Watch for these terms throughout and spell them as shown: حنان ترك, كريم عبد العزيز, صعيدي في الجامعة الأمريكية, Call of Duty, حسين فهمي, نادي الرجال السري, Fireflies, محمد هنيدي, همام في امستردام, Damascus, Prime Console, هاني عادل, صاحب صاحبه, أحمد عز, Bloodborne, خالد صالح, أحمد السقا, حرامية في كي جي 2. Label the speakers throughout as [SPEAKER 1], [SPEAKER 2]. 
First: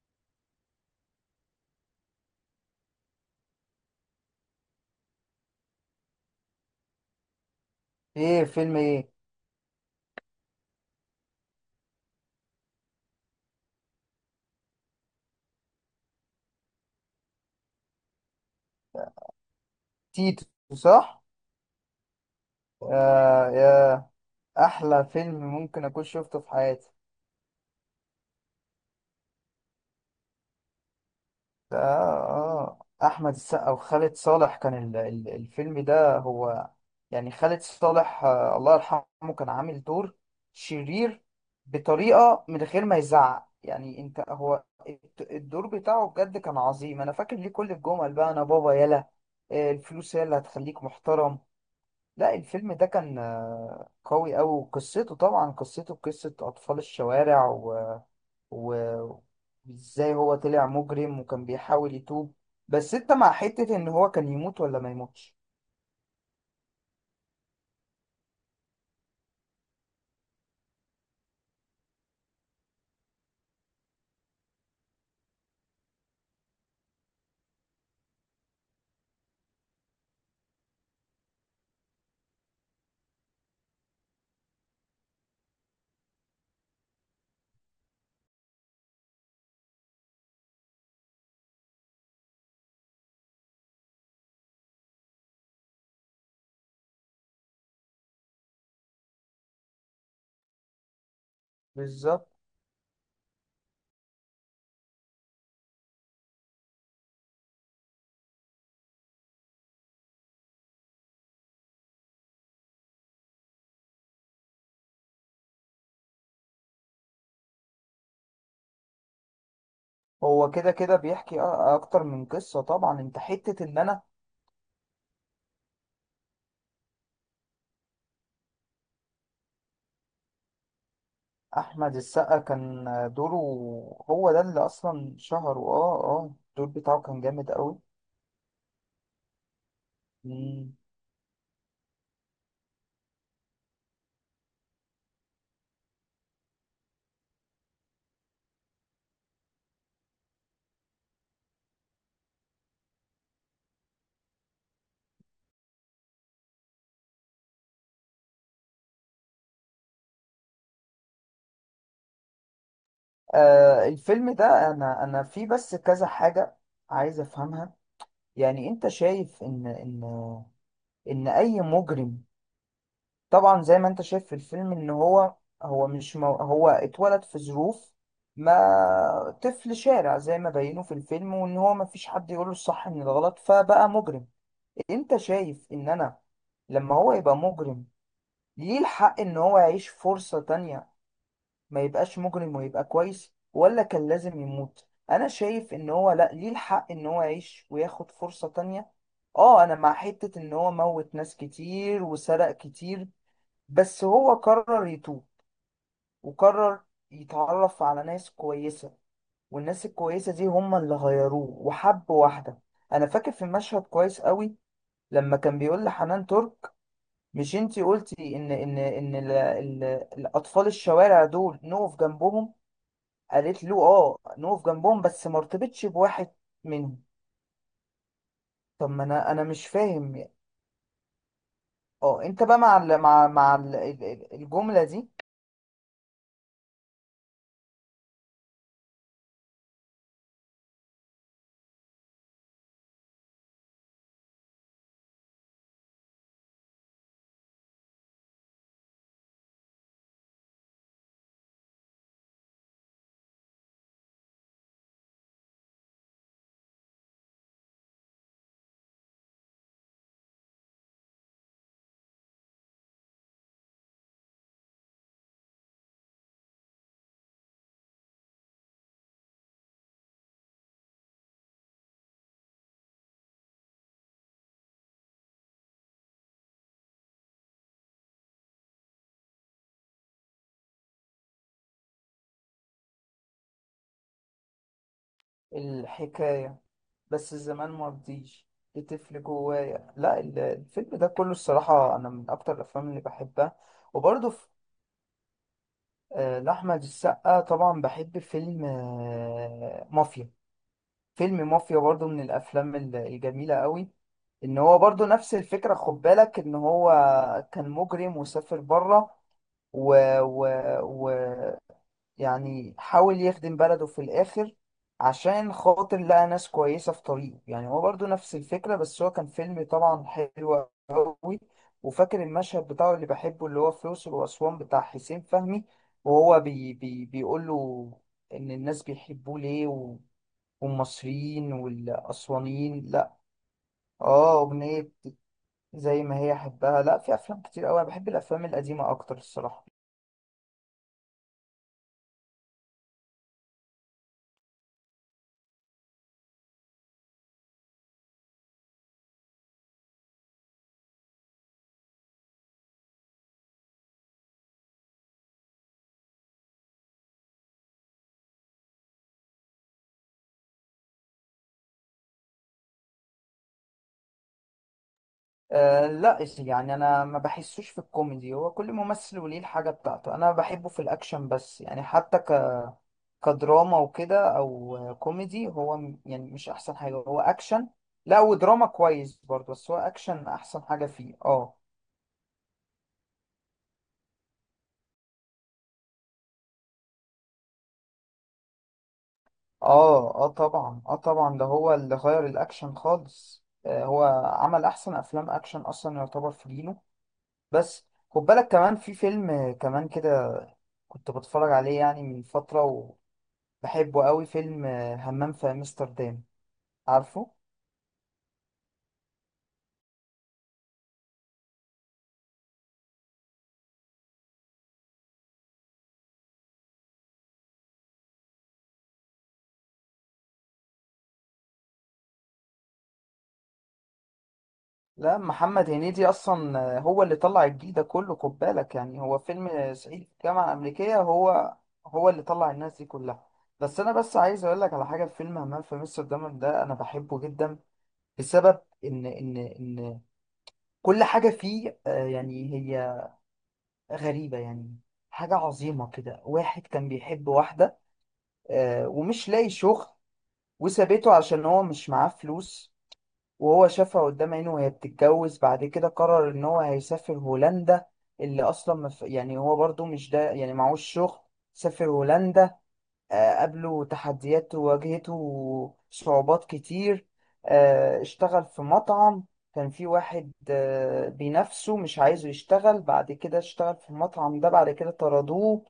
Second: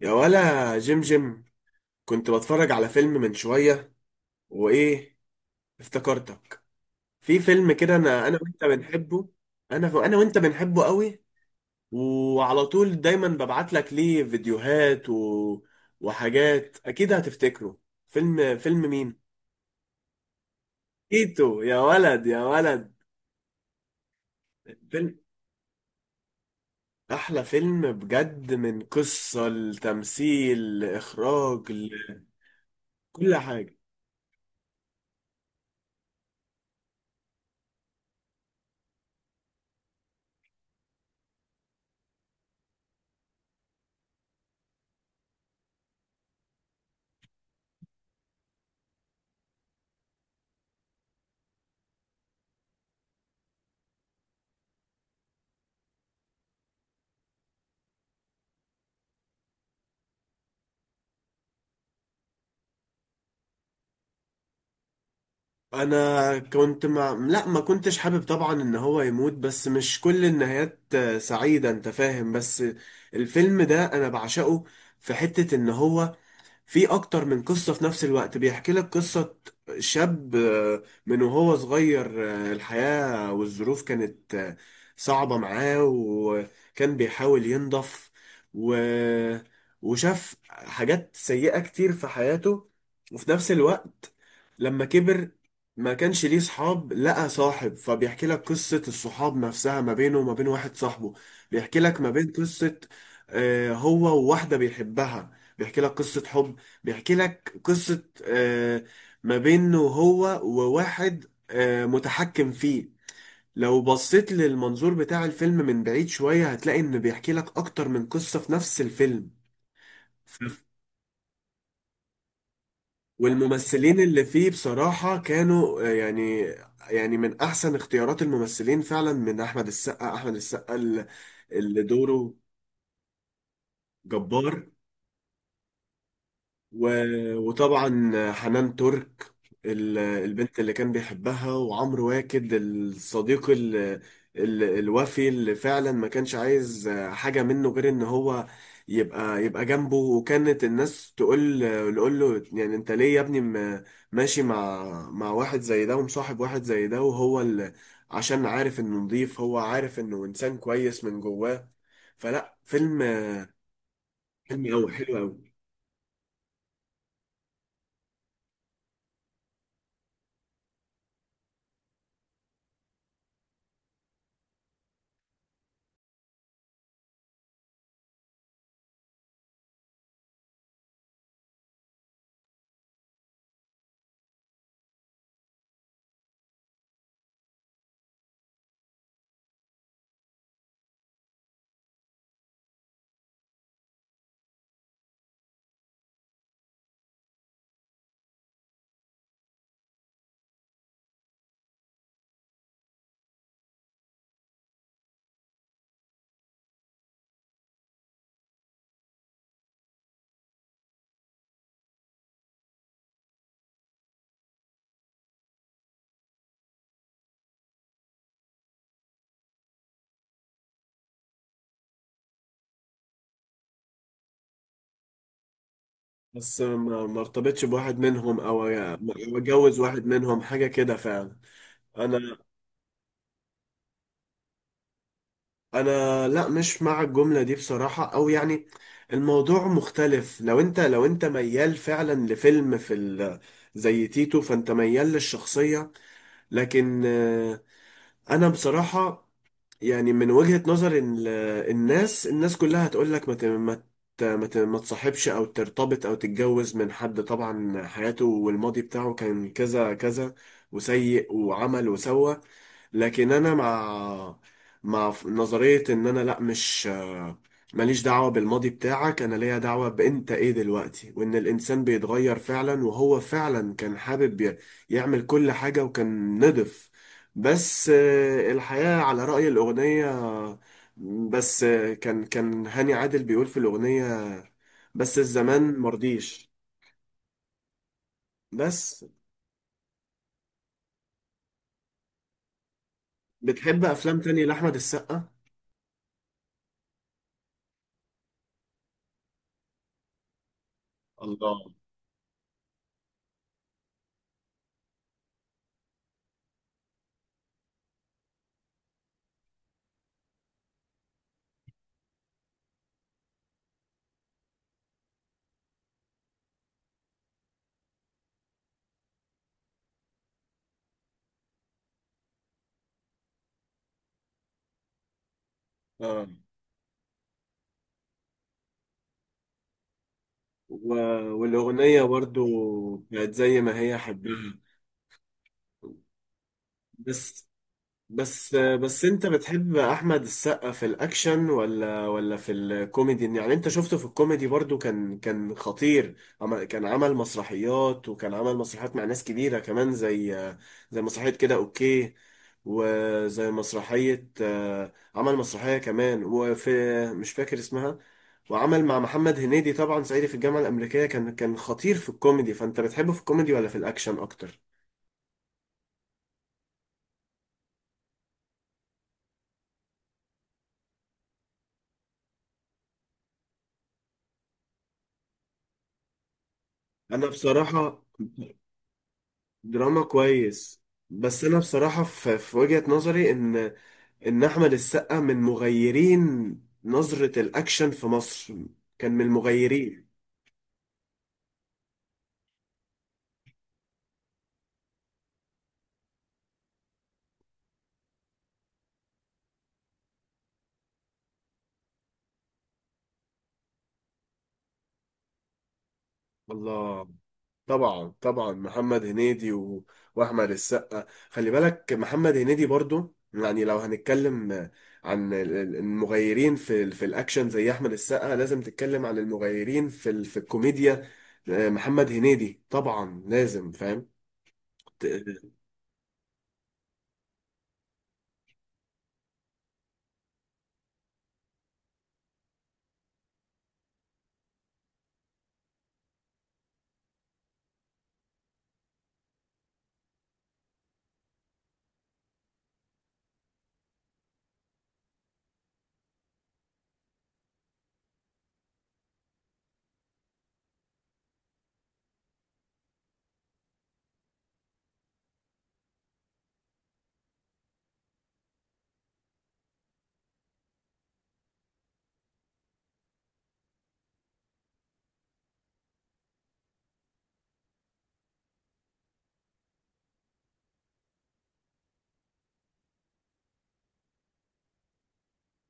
[SPEAKER 1] يا ولا جيم جيم، كنت بتفرج على فيلم من شوية وإيه، افتكرتك في فيلم كده أنا
[SPEAKER 2] ايه
[SPEAKER 1] وأنت
[SPEAKER 2] فيلم ايه؟
[SPEAKER 1] بنحبه. أنا وأنت بنحبه قوي، وعلى طول دايما ببعت لك ليه فيديوهات وحاجات أكيد هتفتكره. فيلم مين؟
[SPEAKER 2] تيتو. صح.
[SPEAKER 1] تيتو، يا ولد يا ولد.
[SPEAKER 2] آه، احلى
[SPEAKER 1] فيلم،
[SPEAKER 2] فيلم ممكن اكون شفته في حياتي.
[SPEAKER 1] أحلى فيلم بجد، من قصة لتمثيل لإخراج
[SPEAKER 2] ده
[SPEAKER 1] لكل
[SPEAKER 2] احمد السقا
[SPEAKER 1] حاجة.
[SPEAKER 2] وخالد صالح، كان الفيلم ده هو. يعني خالد صالح، الله يرحمه، كان عامل دور شرير بطريقة من غير ما يزعق. يعني انت، هو الدور بتاعه بجد كان عظيم. انا فاكر ليه كل الجمل بقى: انا بابا، يلا. الفلوس هي اللي هتخليك محترم. لا، الفيلم ده كان قوي أوي، وقصته، طبعا، قصته قصة أطفال الشوارع، و... وإزاي هو طلع مجرم وكان بيحاول يتوب. بس أنت مع حتة إن هو كان يموت ولا ما يموتش؟
[SPEAKER 1] انا كنت مع، لا ما كنتش حابب طبعا ان هو يموت، بس مش كل النهايات سعيدة، انت فاهم. بس الفيلم ده انا بعشقه. في حتة ان هو في اكتر من قصة في نفس الوقت. بيحكي لك قصة شاب من وهو صغير، الحياة والظروف كانت صعبة معاه، وكان بيحاول ينضف و... وشاف حاجات سيئة كتير في حياته. وفي نفس الوقت لما كبر ما كانش ليه صحاب، لقى صاحب، فبيحكي لك قصة الصحاب نفسها ما بينه وما بين واحد صاحبه. بيحكي لك ما
[SPEAKER 2] بالظبط.
[SPEAKER 1] بين قصة هو وواحدة بيحبها، بيحكي لك قصة حب، بيحكي لك قصة ما بينه هو وواحد متحكم فيه. لو بصيت للمنظور بتاع الفيلم من بعيد شوية هتلاقي إنه بيحكي لك أكتر من قصة في نفس الفيلم.
[SPEAKER 2] هو
[SPEAKER 1] ف-
[SPEAKER 2] كده كده بيحكي أكتر من قصة، طبعا. أنت حتة إن
[SPEAKER 1] والممثلين
[SPEAKER 2] أنا.
[SPEAKER 1] اللي فيه بصراحة كانوا يعني، يعني من أحسن اختيارات الممثلين فعلا، من أحمد السقا. أحمد السقا اللي
[SPEAKER 2] أحمد
[SPEAKER 1] دوره
[SPEAKER 2] السقا كان، دوره. هو ده اللي
[SPEAKER 1] جبار.
[SPEAKER 2] أصلا شهره. أه أه الدور بتاعه كان جامد أوي.
[SPEAKER 1] وطبعا حنان ترك، البنت اللي
[SPEAKER 2] مم.
[SPEAKER 1] كان بيحبها، وعمرو واكد الصديق ال الوفي اللي فعلا ما كانش عايز حاجة منه غير ان هو يبقى جنبه. وكانت الناس تقول له يعني انت ليه يا ابني ماشي مع واحد زي ده، ومصاحب واحد زي ده، وهو اللي، عشان عارف انه نضيف، هو عارف انه انسان كويس من جواه. فيلم،
[SPEAKER 2] آه، الفيلم
[SPEAKER 1] فيلم
[SPEAKER 2] ده،
[SPEAKER 1] قوي
[SPEAKER 2] أنا
[SPEAKER 1] حلو
[SPEAKER 2] أنا فيه
[SPEAKER 1] قوي.
[SPEAKER 2] بس كذا حاجة عايز أفهمها. يعني انت شايف ان اي مجرم، طبعا، زي ما انت شايف في الفيلم، ان هو، هو مش مو هو اتولد في ظروف، ما طفل شارع زي ما بينوا في الفيلم، وان هو ما فيش حد يقوله الصح من الغلط فبقى مجرم. انت شايف ان انا، لما هو يبقى مجرم، ليه الحق ان هو يعيش فرصة تانية، ما يبقاش مجرم ويبقى كويس، ولا كان لازم يموت؟ انا شايف ان هو، لا، ليه الحق ان هو يعيش وياخد فرصة تانية. اه، انا مع حتة ان هو موت ناس كتير وسرق كتير، بس هو قرر يتوب، وقرر يتعرف على ناس كويسة، والناس الكويسة دي هم اللي غيروه، وحب واحدة. انا فاكر في مشهد كويس قوي، لما كان بيقول لحنان ترك: مش انتي قلتي ان الاطفال الشوارع دول نقف جنبهم؟ قالت له: اه، نقف جنبهم بس ما ارتبطش بواحد
[SPEAKER 1] بس
[SPEAKER 2] منهم.
[SPEAKER 1] ما ارتبطش بواحد منهم او
[SPEAKER 2] طب
[SPEAKER 1] أو
[SPEAKER 2] ما انا مش
[SPEAKER 1] اتجوز واحد
[SPEAKER 2] فاهم يعني.
[SPEAKER 1] منهم، حاجه كده فعلا.
[SPEAKER 2] اه،
[SPEAKER 1] انا
[SPEAKER 2] انت بقى مع ال مع مع ال ال- الجملة دي.
[SPEAKER 1] انا لا مش مع الجمله دي بصراحه، او يعني الموضوع مختلف. لو انت، لو انت ميال فعلا لفيلم في زي تيتو، فانت ميال للشخصيه. لكن انا بصراحه يعني من وجهة نظر الناس، الناس كلها هتقول لك ما تصاحبش او ترتبط او تتجوز من حد طبعا حياته والماضي بتاعه كان كذا كذا وسيء، وعمل وسوى. لكن انا مع، مع نظرية ان انا لا، مش ماليش دعوة بالماضي بتاعك، انا ليا دعوة بانت ايه دلوقتي، وان الانسان بيتغير فعلا، وهو فعلا كان حابب يعمل كل حاجة وكان نضف. بس الحياة على رأي الأغنية. بس كان كان هاني عادل بيقول في الأغنية بس الزمان مرضيش.
[SPEAKER 2] الحكاية بس الزمان ما رضيش
[SPEAKER 1] بس
[SPEAKER 2] بتفل جوايا. لا، الفيلم ده كله الصراحة، انا من اكتر الافلام اللي بحبها.
[SPEAKER 1] بتحب أفلام
[SPEAKER 2] وبرضه
[SPEAKER 1] تانية
[SPEAKER 2] في،
[SPEAKER 1] لأحمد السقا؟
[SPEAKER 2] لأحمد السقا طبعا، بحب فيلم مافيا. فيلم
[SPEAKER 1] الله.
[SPEAKER 2] مافيا برضو من الافلام الجميله قوي. ان هو برضو نفس الفكره، خد بالك، ان هو كان مجرم وسافر بره، و... و... و يعني حاول يخدم بلده في الاخر عشان خاطر لقى ناس كويسه في طريقه. يعني هو برضو نفس الفكره، بس هو كان فيلم طبعا حلو قوي. وفاكر المشهد بتاعه اللي بحبه، اللي هو في الأقصر وأسوان، بتاع حسين فهمي،
[SPEAKER 1] آه.
[SPEAKER 2] وهو بيقول له ان الناس بيحبوه ليه،
[SPEAKER 1] و-
[SPEAKER 2] والمصريين
[SPEAKER 1] والأغنية برضو
[SPEAKER 2] والأسوانيين، لا.
[SPEAKER 1] بقت زي ما هي،
[SPEAKER 2] اه،
[SPEAKER 1] حبها.
[SPEAKER 2] أغنية زي ما هي أحبها. لا، في أفلام
[SPEAKER 1] بس
[SPEAKER 2] كتير أوي، أنا بحب الأفلام
[SPEAKER 1] بس
[SPEAKER 2] القديمة
[SPEAKER 1] بس
[SPEAKER 2] أكتر
[SPEAKER 1] انت
[SPEAKER 2] الصراحة.
[SPEAKER 1] بتحب احمد السقا في الاكشن ولا ولا في الكوميدي؟ يعني انت شفته في الكوميدي برضو كان كان خطير. كان عمل مسرحيات، وكان عمل مسرحيات مع ناس كبيرة كمان، زي زي مسرحية كده اوكي، وزي مسرحية عمل مسرحية كمان وفي، مش فاكر اسمها، وعمل مع محمد هنيدي طبعا صعيدي في الجامعة الأمريكية. كان كان خطير في الكوميدي، فأنت بتحبه في الكوميدي ولا في الأكشن أكتر؟
[SPEAKER 2] أه، لا يعني، أنا ما بحسوش في الكوميدي. هو كل ممثل وليه الحاجة بتاعته. أنا بحبه في الأكشن بس، يعني حتى كدراما وكده أو كوميدي، هو يعني مش أحسن حاجة، هو
[SPEAKER 1] أنا
[SPEAKER 2] أكشن.
[SPEAKER 1] بصراحة
[SPEAKER 2] لا، ودراما كويس برضه، بس هو
[SPEAKER 1] دراما
[SPEAKER 2] أكشن أحسن
[SPEAKER 1] كويس.
[SPEAKER 2] حاجة فيه.
[SPEAKER 1] بس
[SPEAKER 2] اه.
[SPEAKER 1] انا بصراحة في، في وجهة نظري ان ان احمد السقا من مغيرين نظرة الاكشن في مصر، كان من المغيرين.
[SPEAKER 2] اه، طبعا، اه طبعا، ده هو اللي غير الاكشن خالص. هو عمل احسن افلام اكشن، اصلا يعتبر في جيله. بس خد بالك كمان، في فيلم كمان كده كنت بتفرج عليه يعني من فترة، وبحبه قوي، فيلم همام في امستردام.
[SPEAKER 1] الله.
[SPEAKER 2] عارفه؟
[SPEAKER 1] طبعا طبعا محمد هنيدي واحمد السقا. خلي بالك محمد هنيدي برضو، يعني لو هنتكلم عن المغيرين في في الاكشن زي احمد السقا، لازم تتكلم عن المغيرين في في الكوميديا. محمد هنيدي طبعا لازم،
[SPEAKER 2] لا،
[SPEAKER 1] فاهم.
[SPEAKER 2] محمد هنيدي اصلا هو اللي طلع الجيل ده كله. خد بالك، يعني هو فيلم صعيدي في الجامعة الامريكية، هو اللي طلع الناس دي كلها. بس انا بس عايز اقول لك على حاجه، في فيلم همام في امستردام ده، انا بحبه جدا. السبب ان كل حاجه فيه، يعني، هي غريبه يعني، حاجه عظيمه كده. واحد كان بيحب واحده، ومش لاقي شغل، وسابته عشان هو مش معاه فلوس، وهو شافها قدام عينه وهي بتتجوز. بعد كده قرر ان هو هيسافر هولندا، اللي اصلا يعني هو برضو مش ده، يعني معهوش شغل. سافر هولندا، قابله تحديات وواجهته صعوبات كتير. اشتغل في مطعم، كان في واحد بينافسه مش عايزه يشتغل. بعد كده اشتغل في المطعم ده، بعد كده طردوه.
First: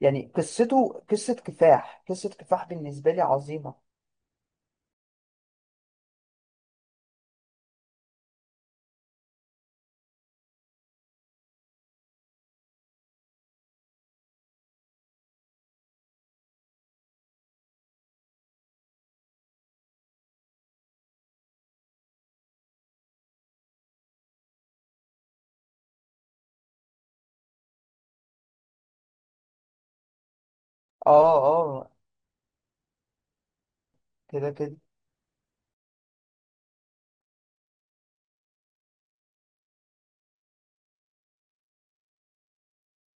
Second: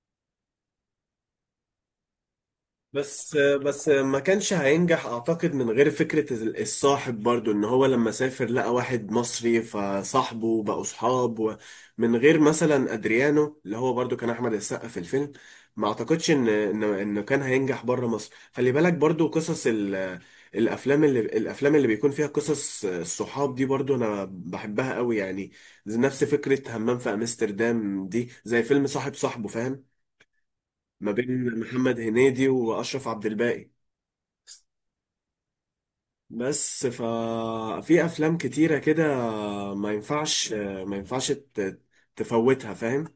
[SPEAKER 2] يعني قصته قصة كفاح، قصة كفاح بالنسبة لي
[SPEAKER 1] بس
[SPEAKER 2] عظيمة.
[SPEAKER 1] بس ما كانش هينجح اعتقد من غير فكرة الصاحب برضو. ان هو لما سافر لقى واحد مصري فصاحبه، بقوا صحاب. من غير مثلا ادريانو، اللي هو برضو كان احمد السقا في الفيلم، ما اعتقدش ان ان انه كان هينجح بره مصر. خلي بالك برضو قصص الافلام الافلام اللي بيكون فيها قصص الصحاب دي برضو انا بحبها قوي يعني. زي نفس فكرة همام في امستردام دي، زي فيلم صاحب صاحبه، فاهم، ما
[SPEAKER 2] اه،
[SPEAKER 1] بين
[SPEAKER 2] اه،
[SPEAKER 1] محمد هنيدي واشرف عبد الباقي.
[SPEAKER 2] كده كده
[SPEAKER 1] بس ففي افلام كتيرة كده ما ينفعش، ما ينفعش تفوتها، فاهم.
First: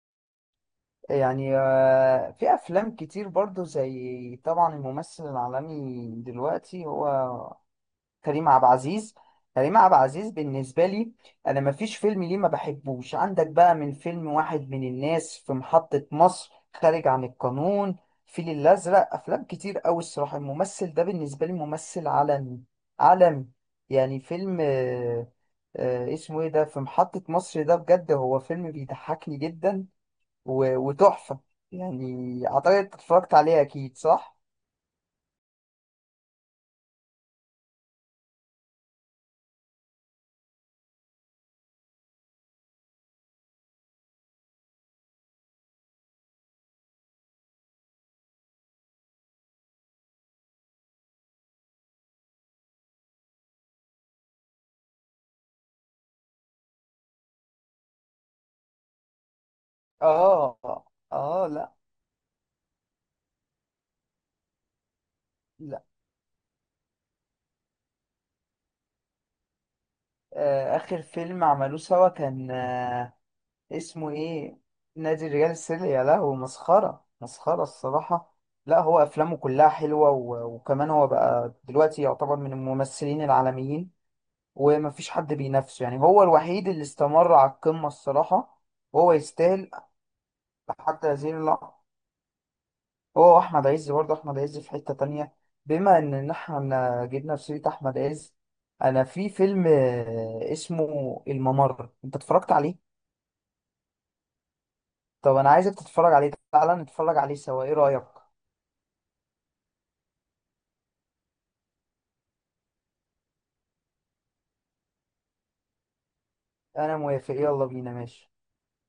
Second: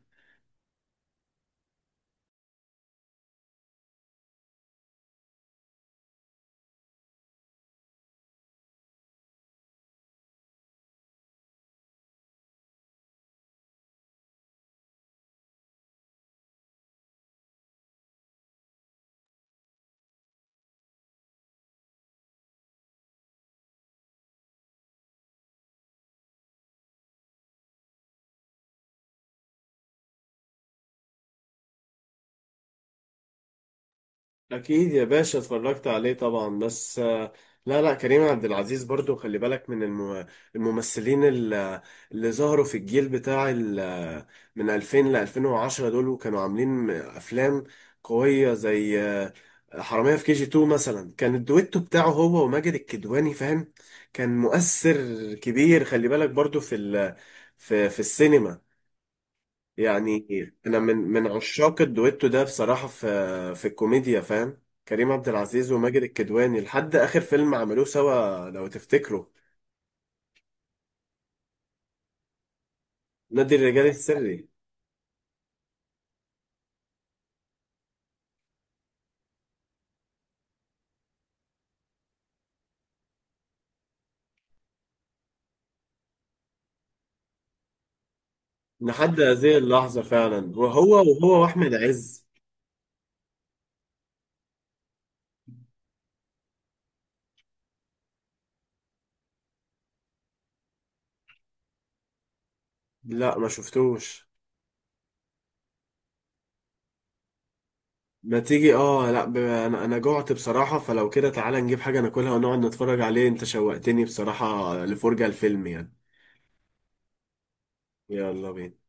[SPEAKER 2] يعني. في أفلام كتير برضو، زي طبعا الممثل العالمي دلوقتي، هو كريم عبد العزيز. كريم عبد العزيز بالنسبة لي، أنا مفيش فيلم ليه ما بحبوش. عندك بقى من فيلم واحد من الناس، في محطة مصر، خارج عن القانون، فيل الأزرق. أفلام كتير أوي الصراحة، الممثل ده بالنسبة لي ممثل عالمي، عالمي يعني. فيلم اسمه إيه ده، في محطة مصر ده، بجد هو فيلم بيضحكني جدا و- وتحفة يعني. أعتقد اتفرجت عليه أكيد، صح؟
[SPEAKER 1] اكيد يا باشا اتفرجت عليه طبعا، بس لا لا، كريم عبد العزيز برضو خلي بالك، من الممثلين اللي ظهروا في الجيل بتاع من 2000 ل 2010، دول وكانوا عاملين افلام قوية زي حرامية في كي جي 2 مثلا. كان الدويتو بتاعه هو وماجد الكدواني، فاهم، كان مؤثر كبير. خلي بالك برضو في في في السينما يعني.
[SPEAKER 2] آه،
[SPEAKER 1] انا من من
[SPEAKER 2] آه، لا.
[SPEAKER 1] عشاق الدويتو ده بصراحه في في الكوميديا، فاهم. كريم عبد العزيز وماجد الكدواني لحد اخر فيلم عملوه سوا لو تفتكروا،
[SPEAKER 2] آخر فيلم عملوه سوا كان،
[SPEAKER 1] نادي الرجال
[SPEAKER 2] اسمه
[SPEAKER 1] السري.
[SPEAKER 2] إيه؟ نادي الرجال السري. يا لهوي، مسخرة، مسخرة الصراحة. لا، هو أفلامه كلها حلوة، و- وكمان هو بقى دلوقتي يعتبر من الممثلين العالميين، ومفيش حد بينافسه. يعني هو الوحيد اللي استمر على القمة الصراحة. وهو
[SPEAKER 1] لحد هذه
[SPEAKER 2] يستاهل
[SPEAKER 1] اللحظه فعلا، وهو،
[SPEAKER 2] حتى هذه
[SPEAKER 1] وهو واحمد
[SPEAKER 2] اللحظة.
[SPEAKER 1] عز.
[SPEAKER 2] هو وأحمد عز برضه، أحمد عز في حتة تانية. بما إن إحنا جبنا في سيرة أحمد عز، أنا في فيلم اسمه الممر، أنت اتفرجت عليه؟
[SPEAKER 1] لا ما شفتوش.
[SPEAKER 2] طب انا عايزك تتفرج عليه، تعالى نتفرج عليه سوا، ايه رأيك؟
[SPEAKER 1] ما تيجي، اه لا ب...، انا انا جوعت بصراحه، فلو كده تعالى نجيب حاجه ناكلها ونقعد نتفرج عليه. انت شوقتني بصراحه لفرجه الفيلم يعني.
[SPEAKER 2] انا موافق، يلا بينا، ماشي.
[SPEAKER 1] يلا بينا.